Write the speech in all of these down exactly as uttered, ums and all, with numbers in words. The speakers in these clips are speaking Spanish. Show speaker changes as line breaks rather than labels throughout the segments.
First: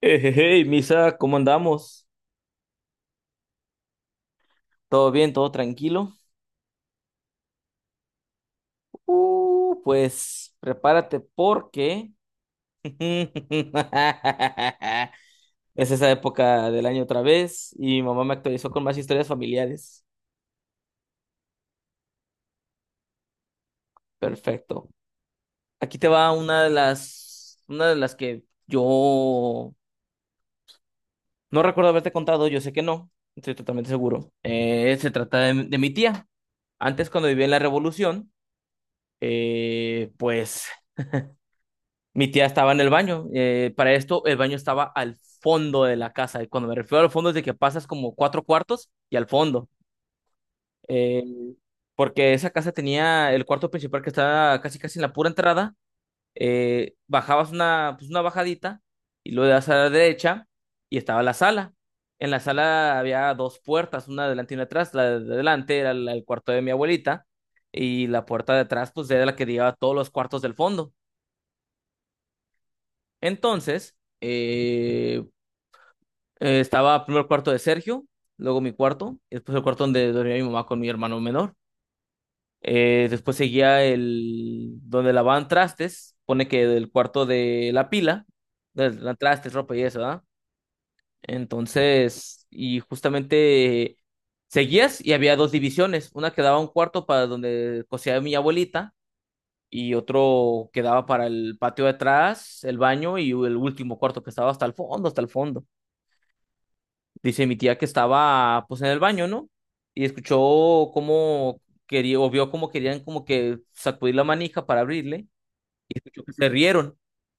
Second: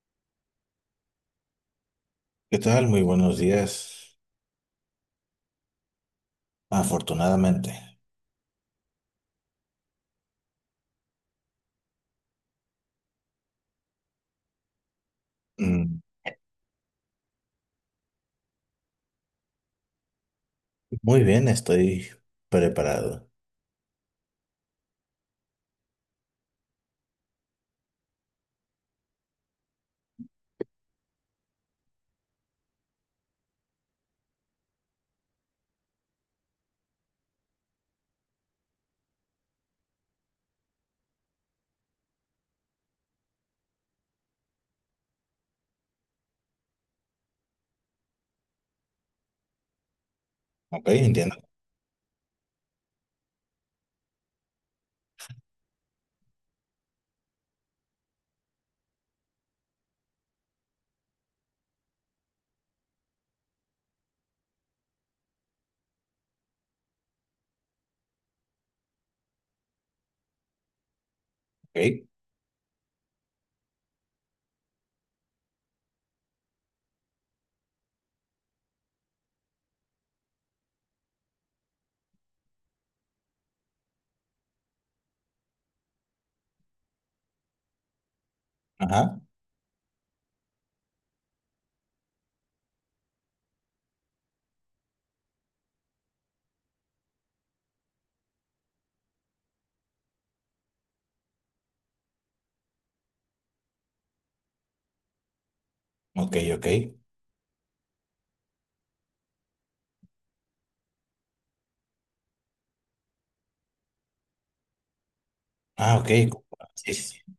Eh, Hey, hey, Misa, ¿cómo andamos?
¿Qué tal? Muy buenos días.
¿Todo bien? ¿Todo tranquilo?
Afortunadamente.
Uh, pues prepárate porque es
Mm,
esa época del año otra vez y mi mamá me actualizó con más historias familiares.
muy bien, estoy preparado.
Perfecto. Aquí te va una de las, una de las que yo no recuerdo haberte contado, yo sé que no, estoy totalmente seguro. Eh, se trata de de mi tía. Antes, cuando vivía en la Revolución, eh, pues mi tía estaba en el baño. Eh, para esto, el baño estaba al fondo de la casa. Y cuando me refiero al fondo es de que pasas como cuatro cuartos y al fondo.
Ok,
Eh,
entiendo.
Porque esa casa tenía el cuarto principal que estaba casi casi en la pura entrada. Eh, bajabas una, pues una bajadita y luego das a la derecha y estaba la sala. En la sala había dos puertas, una adelante y una atrás. La de adelante era la- el cuarto de mi abuelita y la puerta de atrás pues era la que llevaba a todos los cuartos del fondo.
Ok.
Entonces, eh, Eh, estaba primero cuarto de Sergio, luego mi cuarto, y después el cuarto donde dormía mi mamá con mi hermano menor. Eh, después seguía el donde lavaban trastes, pone que del cuarto de la pila, de la
Ajá.
trastes, ropa y eso, ¿verdad? Entonces, y justamente seguías y había dos divisiones, una que daba un cuarto para donde cosía mi abuelita y otro que daba para el patio de atrás, el baño y el último cuarto que estaba hasta el fondo, hasta el fondo.
Ok, ok.
Dice mi tía que estaba pues en el baño, ¿no? Y escuchó cómo quería, o vio cómo querían como que sacudir la manija para abrirle, y
Ah, ok.
escuchó que se
Sí, sí,
rieron.
sí.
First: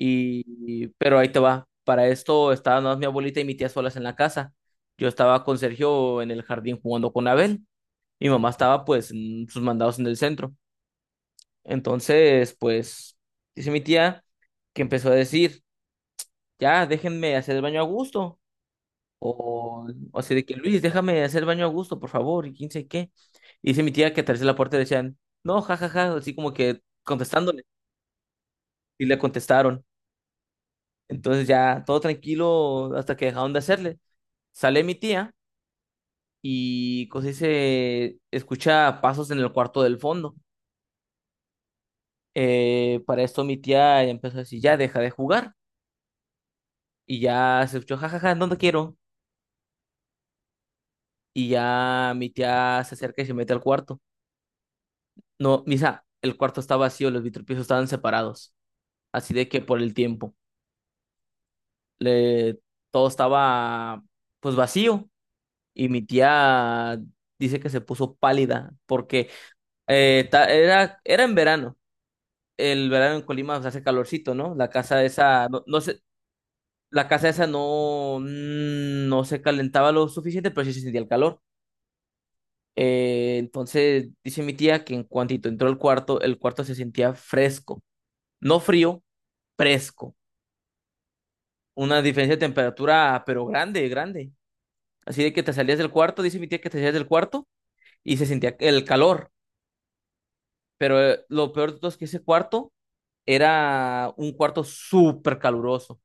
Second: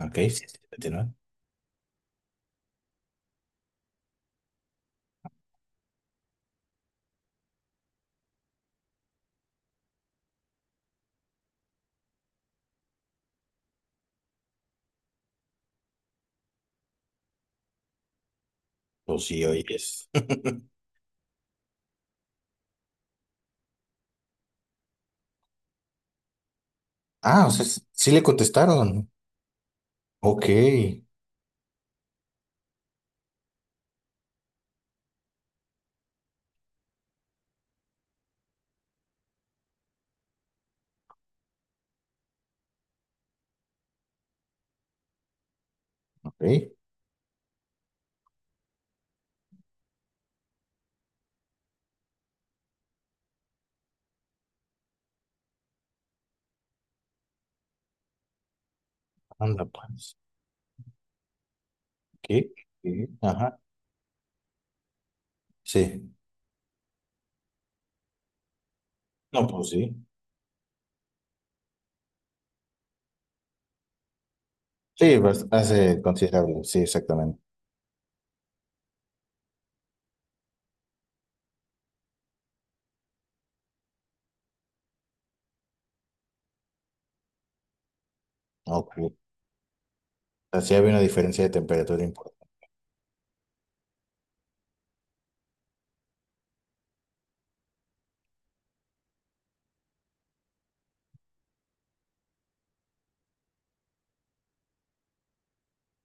Ok, sí, sí,
y-
continúa.
pero ahí te va. Para esto estaban nada más mi abuelita y mi tía solas en la casa. Yo estaba con Sergio en el jardín jugando con Abel. Mi mamá estaba pues en sus mandados en el centro. Entonces, pues, dice mi tía que empezó a decir, ya, déjenme hacer el baño a gusto.
Pues sí, oye,
O,
es.
o sea, de que Luis, déjame hacer baño a gusto, por favor, y quién sabe qué. Y dice mi tía que atrás de la puerta decían, no, jajaja, ja, ja", así como que
Ah, o
contestándole.
sea, s- sí le
Y
contestaron.
le contestaron.
Ok,
Entonces ya todo tranquilo hasta que dejaron de hacerle. Sale mi tía y cosa dice, escucha pasos en el cuarto del fondo. Eh, para esto mi tía ya empezó a decir, ya deja de jugar.
ok.
Y ya se escuchó, jajaja, ja, ja, ja, no te quiero. Y ya mi tía se acerca y se mete al cuarto. No, Misa, el cuarto está vacío, los vitropisos estaban separados. Así de que
Anda,
por el
pues.
tiempo.
¿Qué?
Le... Todo
¿Qué? Ajá.
estaba pues vacío. Y mi
Sí.
tía dice que se puso pálida porque
No, pues sí.
eh, ta- era, era en verano. El verano en Colima pues, hace calorcito, ¿no? La casa
Sí, bas-
esa, no, no se,
hace considerable. Sí,
la casa
exactamente.
esa no, mm, no se calentaba lo suficiente, pero sí se sentía el calor. Eh, entonces dice mi tía que en cuantito entró al cuarto, el cuarto se sentía fresco, no
Ok.
frío, fresco.
Así había una diferencia de
Una
temperatura
diferencia de
importante.
temperatura, pero grande, grande. Así de que te salías del cuarto, dice mi tía que te salías del cuarto y se sentía el calor. Pero eh, lo peor de todo es que ese cuarto era un cuarto súper caluroso,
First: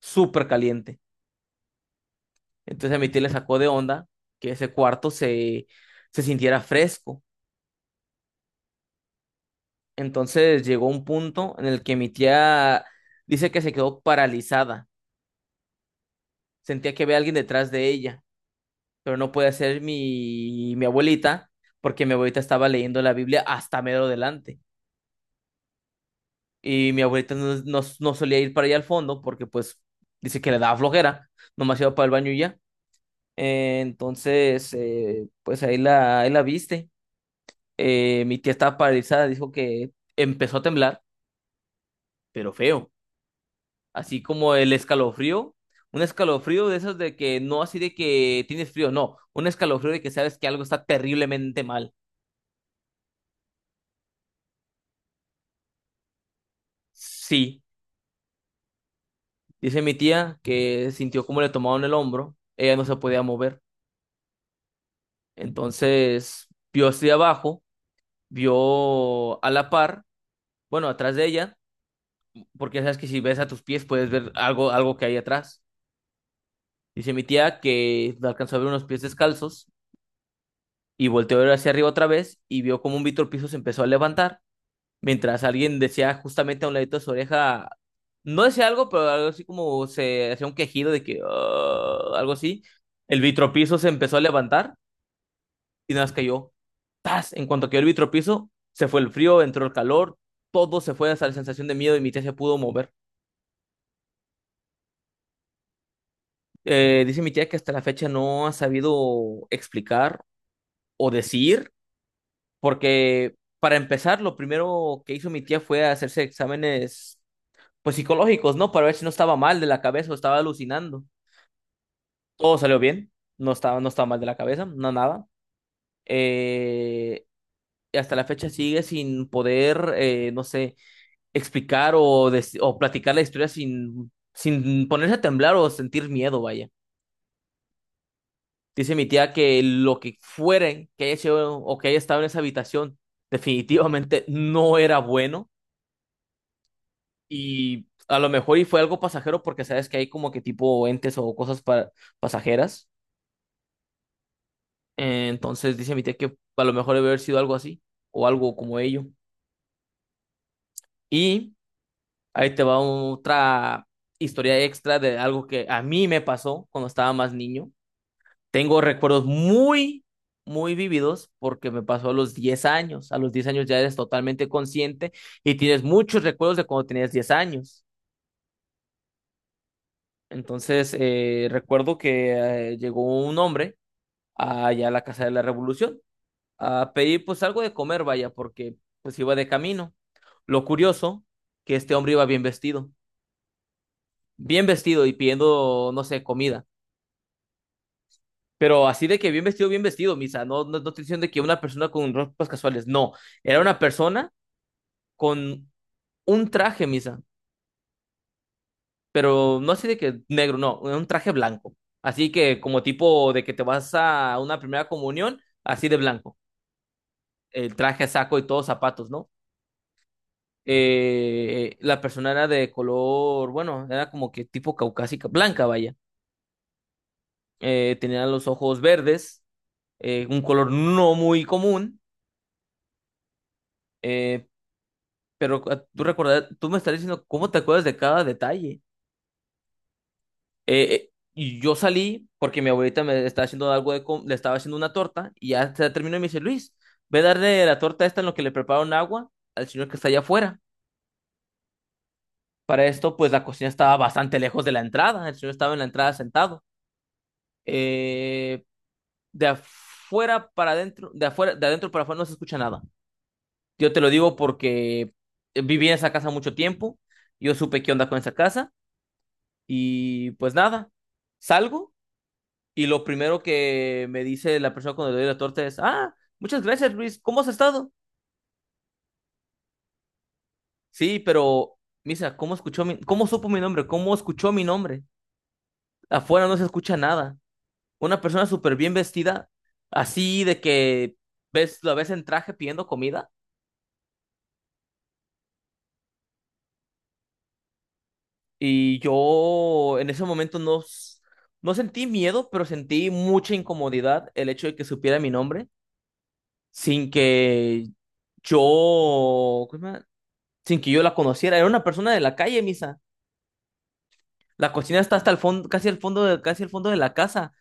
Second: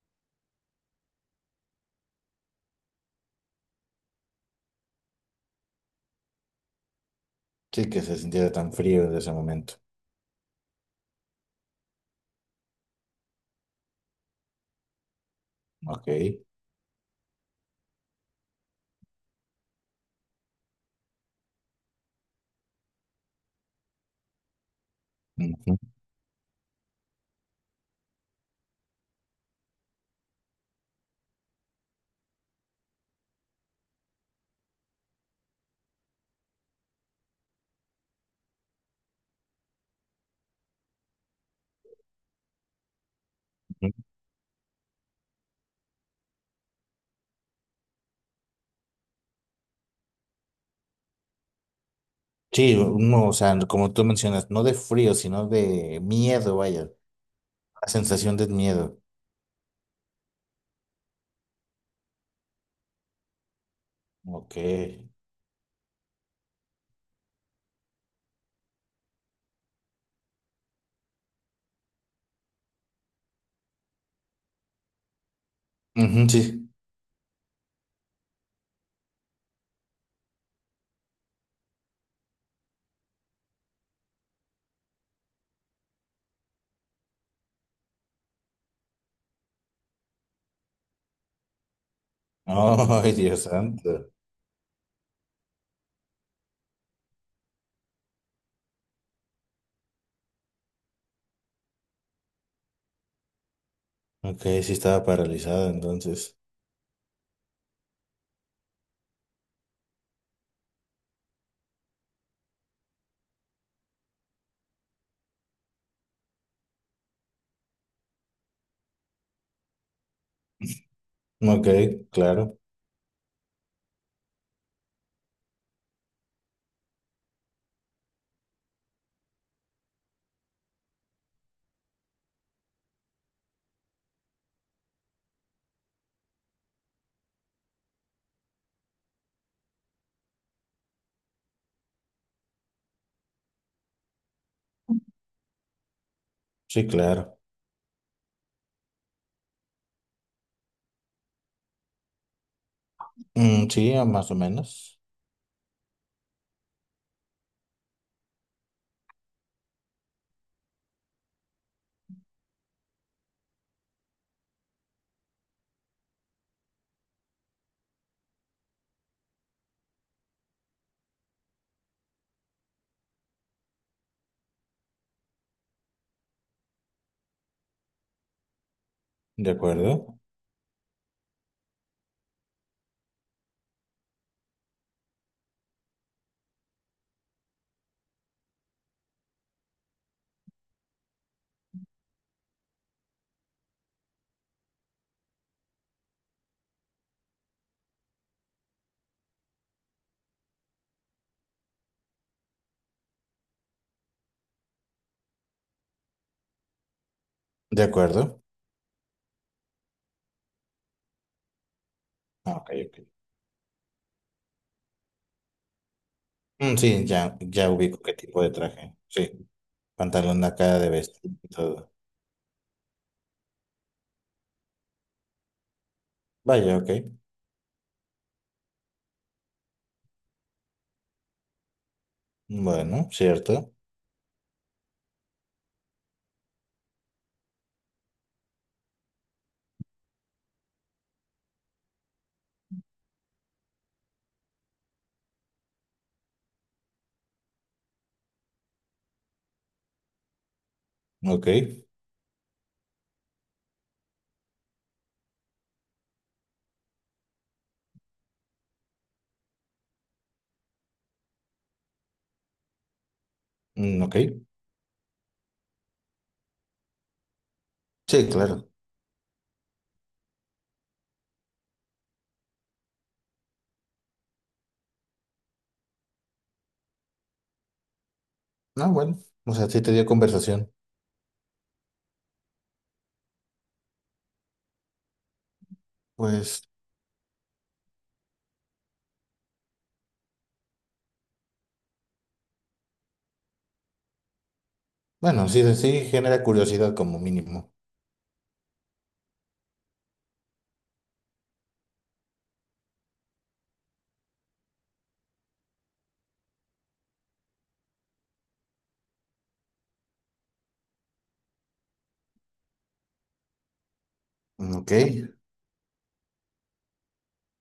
súper caliente. Entonces a mi tía le sacó de onda que ese cuarto se, se sintiera fresco.
Sí, que se sintiera tan frío en ese momento.
Entonces llegó un punto en el que mi tía dice que se quedó paralizada.
Ok.
Sentía que había alguien detrás de ella, pero no puede ser mi, mi abuelita, porque mi abuelita estaba leyendo la Biblia hasta medio delante.
Ujú,
Y mi abuelita no, no, no solía ir para allá al fondo, porque pues dice que le daba flojera, nomás iba para el baño y ya. Eh, entonces, eh, pues ahí la, ahí la viste. Eh, mi tía estaba paralizada, dijo que empezó a temblar, pero feo.
ujú.
Así como el escalofrío, un escalofrío de esos de que no así de que tienes frío, no, un escalofrío de que sabes que algo está terriblemente mal.
Sí, no, o sea, como tú mencionas, no de frío, sino de miedo, vaya.
Sí.
La sensación de miedo.
Dice mi tía que sintió como le tomaron el hombro, ella no se podía mover.
Ok. Ujú,
Entonces vio hacia abajo, vio a la par, bueno, atrás de ella, porque ya sabes que si ves a tus pies puedes ver algo, algo que hay atrás.
sí.
Dice mi tía que alcanzó a ver unos pies descalzos y volteó a ver hacia arriba otra vez y vio como un Víctor Piso se empezó a levantar, mientras alguien decía justamente a un ladito de su oreja, no decía algo, pero algo así como se hacía un quejido de que "Ah", algo así.
Oh, ay,
El
Dios
vitropiso se
santo.
empezó a levantar y nada más cayó. ¡Tas! En cuanto cayó el vitropiso, se fue el frío, entró el calor, todo se fue hasta la sensación de miedo y mi tía se pudo mover.
Ok, sí estaba paralizada entonces.
Eh, dice mi tía que hasta la fecha no ha sabido explicar o decir, porque para empezar, lo primero que hizo mi tía fue hacerse exámenes pues psicológicos, ¿no? Para ver si no estaba mal de la cabeza o estaba alucinando.
Ok,
Todo
claro.
salió bien, no estaba, no estaba mal de la cabeza, no nada. Eh, y hasta la fecha sigue sin poder, eh, no sé explicar o, des- o platicar la historia sin, sin ponerse a temblar o sentir miedo, vaya. Dice mi tía que lo que fueren que haya sido o que haya estado en esa habitación definitivamente no era bueno
Sí, claro.
y a lo mejor y fue algo pasajero porque sabes que hay como que tipo entes o cosas pa- pasajeras.
Mm, sí, más o menos.
Eh, Entonces dice mi tía que a lo mejor debe haber sido algo así o algo como ello. Y ahí te va otra historia extra de algo que a mí me pasó cuando estaba más niño. Tengo recuerdos muy, muy vividos porque me pasó a los diez años. A los diez años ya eres totalmente consciente y tienes muchos recuerdos de cuando tenías diez años.
De acuerdo.
Entonces, eh, recuerdo que eh, llegó un hombre allá a la Casa de la Revolución a pedir pues algo de comer, vaya, porque pues iba de camino. Lo curioso, que este hombre iba bien vestido, bien vestido y pidiendo, no sé, comida. Pero así de que bien vestido, bien vestido, Misa. No, no, no estoy diciendo de que una persona con ropas casuales. No, era una persona con un traje, Misa.
De acuerdo.
Pero no así de que negro, no, un traje blanco. Así
Ah,
que
ok,
como
ok.
tipo de que te vas a una primera comunión, así de blanco.
Mm, sí, ya, ya
El
ubico
traje,
qué
saco
tipo
y
de
todos
traje.
zapatos, ¿no?
Sí. Pantalón acá de vestir y
Eh,
todo.
la persona era de color, bueno, era como que tipo caucásica, blanca, vaya.
Vaya, ok.
Eh, tenía los ojos verdes, eh, un color no muy común.
Bueno, cierto.
eh, Pero ah, tú recordar, tú me estás diciendo cómo te acuerdas de cada detalle. Eh, eh, y yo salí porque mi abuelita me estaba haciendo algo de com- le estaba haciendo una torta y ya se terminó y me dice, Luis, ve a darle la torta esta en lo que le prepararon agua al señor que está allá afuera.
Ok.
Para esto, pues la cocina estaba bastante lejos de la entrada. El señor estaba en la entrada sentado. Eh, de afuera para adentro, de afuera, de adentro para afuera no se escucha nada. Yo te
Mm,
lo
ok,
digo porque eh, viví en esa casa mucho tiempo. Yo supe qué onda con
sí,
esa
claro.
casa. Y pues nada, salgo y lo primero que me dice la persona cuando le doy la torta es, ah, muchas gracias Luis, ¿cómo has estado?
No, bueno, o sea, sí te dio conversación.
Sí, pero Misa, ¿cómo escuchó mi, cómo supo mi nombre? ¿Cómo escuchó mi nombre? Afuera no se
Pues,
escucha nada. Una persona súper bien vestida, así de que ves, la ves en traje pidiendo comida
bueno, sí, sí genera curiosidad como mínimo.
y yo en ese momento no, s- no sentí miedo, pero sentí mucha incomodidad el hecho de que supiera mi nombre sin que yo, ¿cómo se llama? Sin que yo la conociera. Era una persona de la calle, misa. La
Mm, ok,
cocina está hasta el fondo, casi al fondo de, casi al fondo de la casa.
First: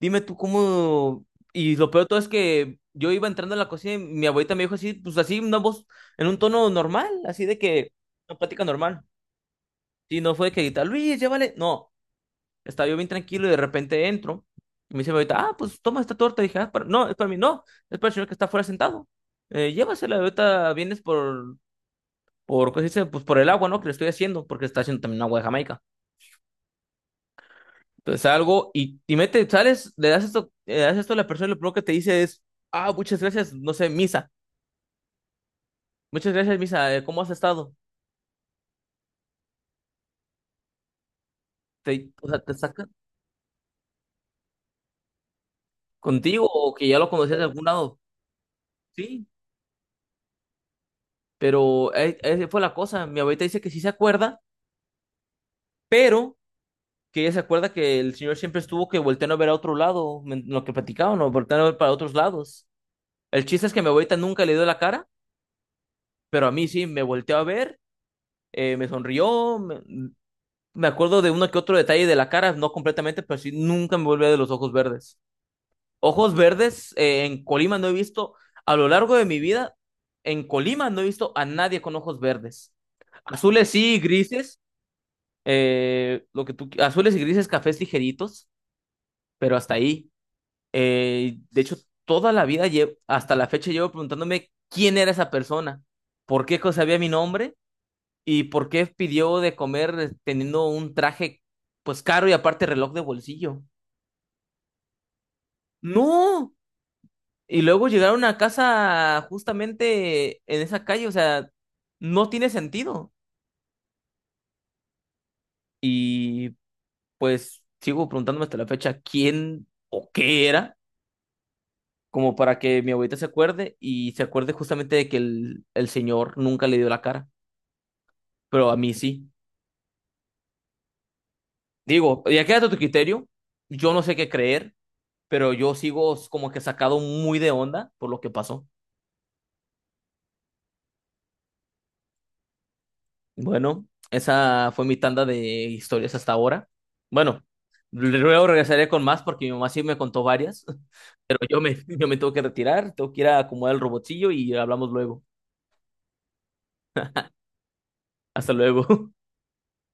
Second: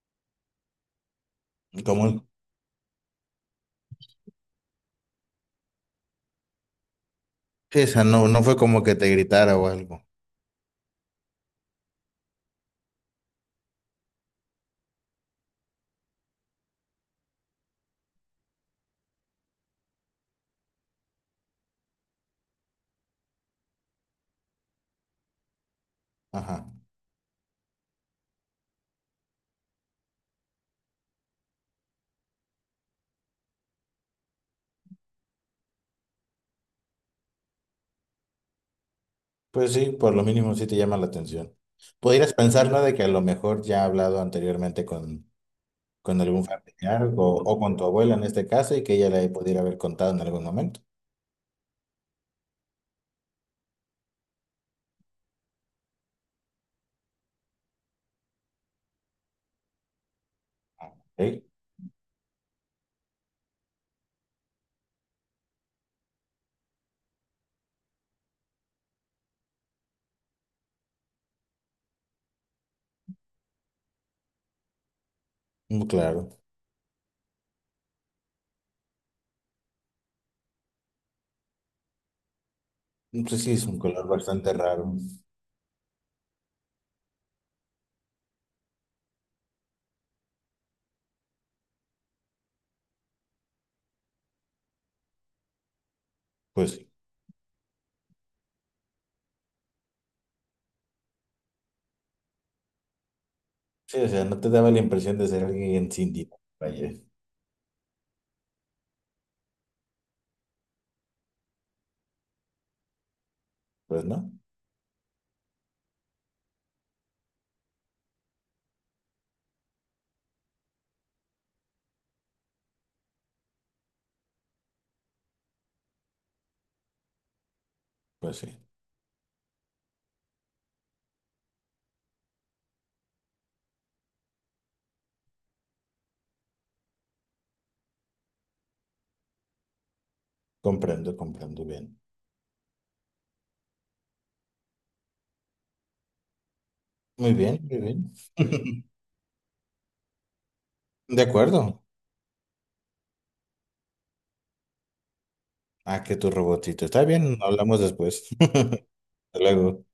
Dime tú cómo. Y lo peor de todo
como,
es que yo iba entrando a la cocina y mi abuelita me dijo así, pues así, una voz, en un tono normal, así de
sí,
que,
esa no,
una
no fue
plática
como que
normal.
te gritara o algo.
Y no fue de que grita, Luis, llévale. No, estaba yo bien tranquilo y de repente entro. Y me dice mi abuelita, ah, pues toma esta torta. Y dije, ah, para- no, es para mí, no, es para el señor que está afuera sentado. Eh, llévasela, ahorita vienes por, por, ¿cómo se dice? Pues por el agua, ¿no? Que le estoy haciendo, porque está haciendo también agua de Jamaica.
Ajá.
Entonces algo y, y mete, sales, le das esto, le das esto a la persona y lo primero que te dice es, ah, muchas gracias, no sé, Misa. Muchas gracias, Misa, eh, ¿cómo has estado?
Pues sí, por lo mínimo sí te llama la atención.
Te, o
Podrías
sea, te
pensar, ¿no?
saca
De que a lo mejor ya ha hablado anteriormente con, con algún
contigo o que ya lo
familiar o,
conocías de
o
algún
con tu
lado.
abuela en este caso y que ella
Sí,
le pudiera haber contado en algún momento.
pero eh, esa fue la cosa. Mi abuelita dice que sí se acuerda, pero que ella se acuerda que el señor siempre estuvo que volteando a ver a otro lado, en lo que platicaban, o
Ok,
volteando a ver para otros lados. El chiste es que mi abuelita nunca le dio la cara, pero a mí sí me volteó a ver eh, me sonrió, me, me acuerdo de uno que otro detalle de la cara, no completamente, pero sí, nunca me volví de los ojos verdes.
mm,
Ojos
claro.
verdes eh, en Colima no he visto, a lo largo de mi vida, en Colima no he visto a nadie con ojos verdes.
Pues sí, es
Azules
un
sí,
color bastante
grises,
raro.
eh, lo que tú, qui- azules y grises, cafés ligeritos, pero hasta ahí. Eh, de hecho, toda la vida, lle- hasta la fecha, llevo preguntándome quién era esa persona, por qué
Pues
co-
sí.
sabía mi nombre. ¿Y por qué pidió de comer eh, teniendo un traje pues caro y aparte reloj de bolsillo?
Sí, o sea, no te daba la impresión de ser alguien sin dinero.
No.
Vaya,
Y luego llegaron a casa justamente en esa calle, o sea, no tiene sentido.
pues no,
Y pues sigo preguntándome hasta la fecha quién o qué era, como para que mi abuelita se acuerde y se acuerde justamente de que el, el señor nunca le dio la cara,
pues sí,
pero a mí sí. Digo, ya queda a tu criterio, yo no sé qué creer, pero yo sigo como que sacado muy de onda por lo que pasó.
comprendo, comprendo bien.
Bueno, esa fue mi tanda de historias hasta ahora.
Muy
Bueno,
bien, muy bien.
luego regresaré con más porque mi mamá sí me contó varias,
De
pero yo me,
acuerdo.
yo me tengo que retirar, tengo que ir a acomodar el robotillo y hablamos luego.
Ah, que tu robotito. Está bien, hablamos después.
Hasta luego.
Hasta luego.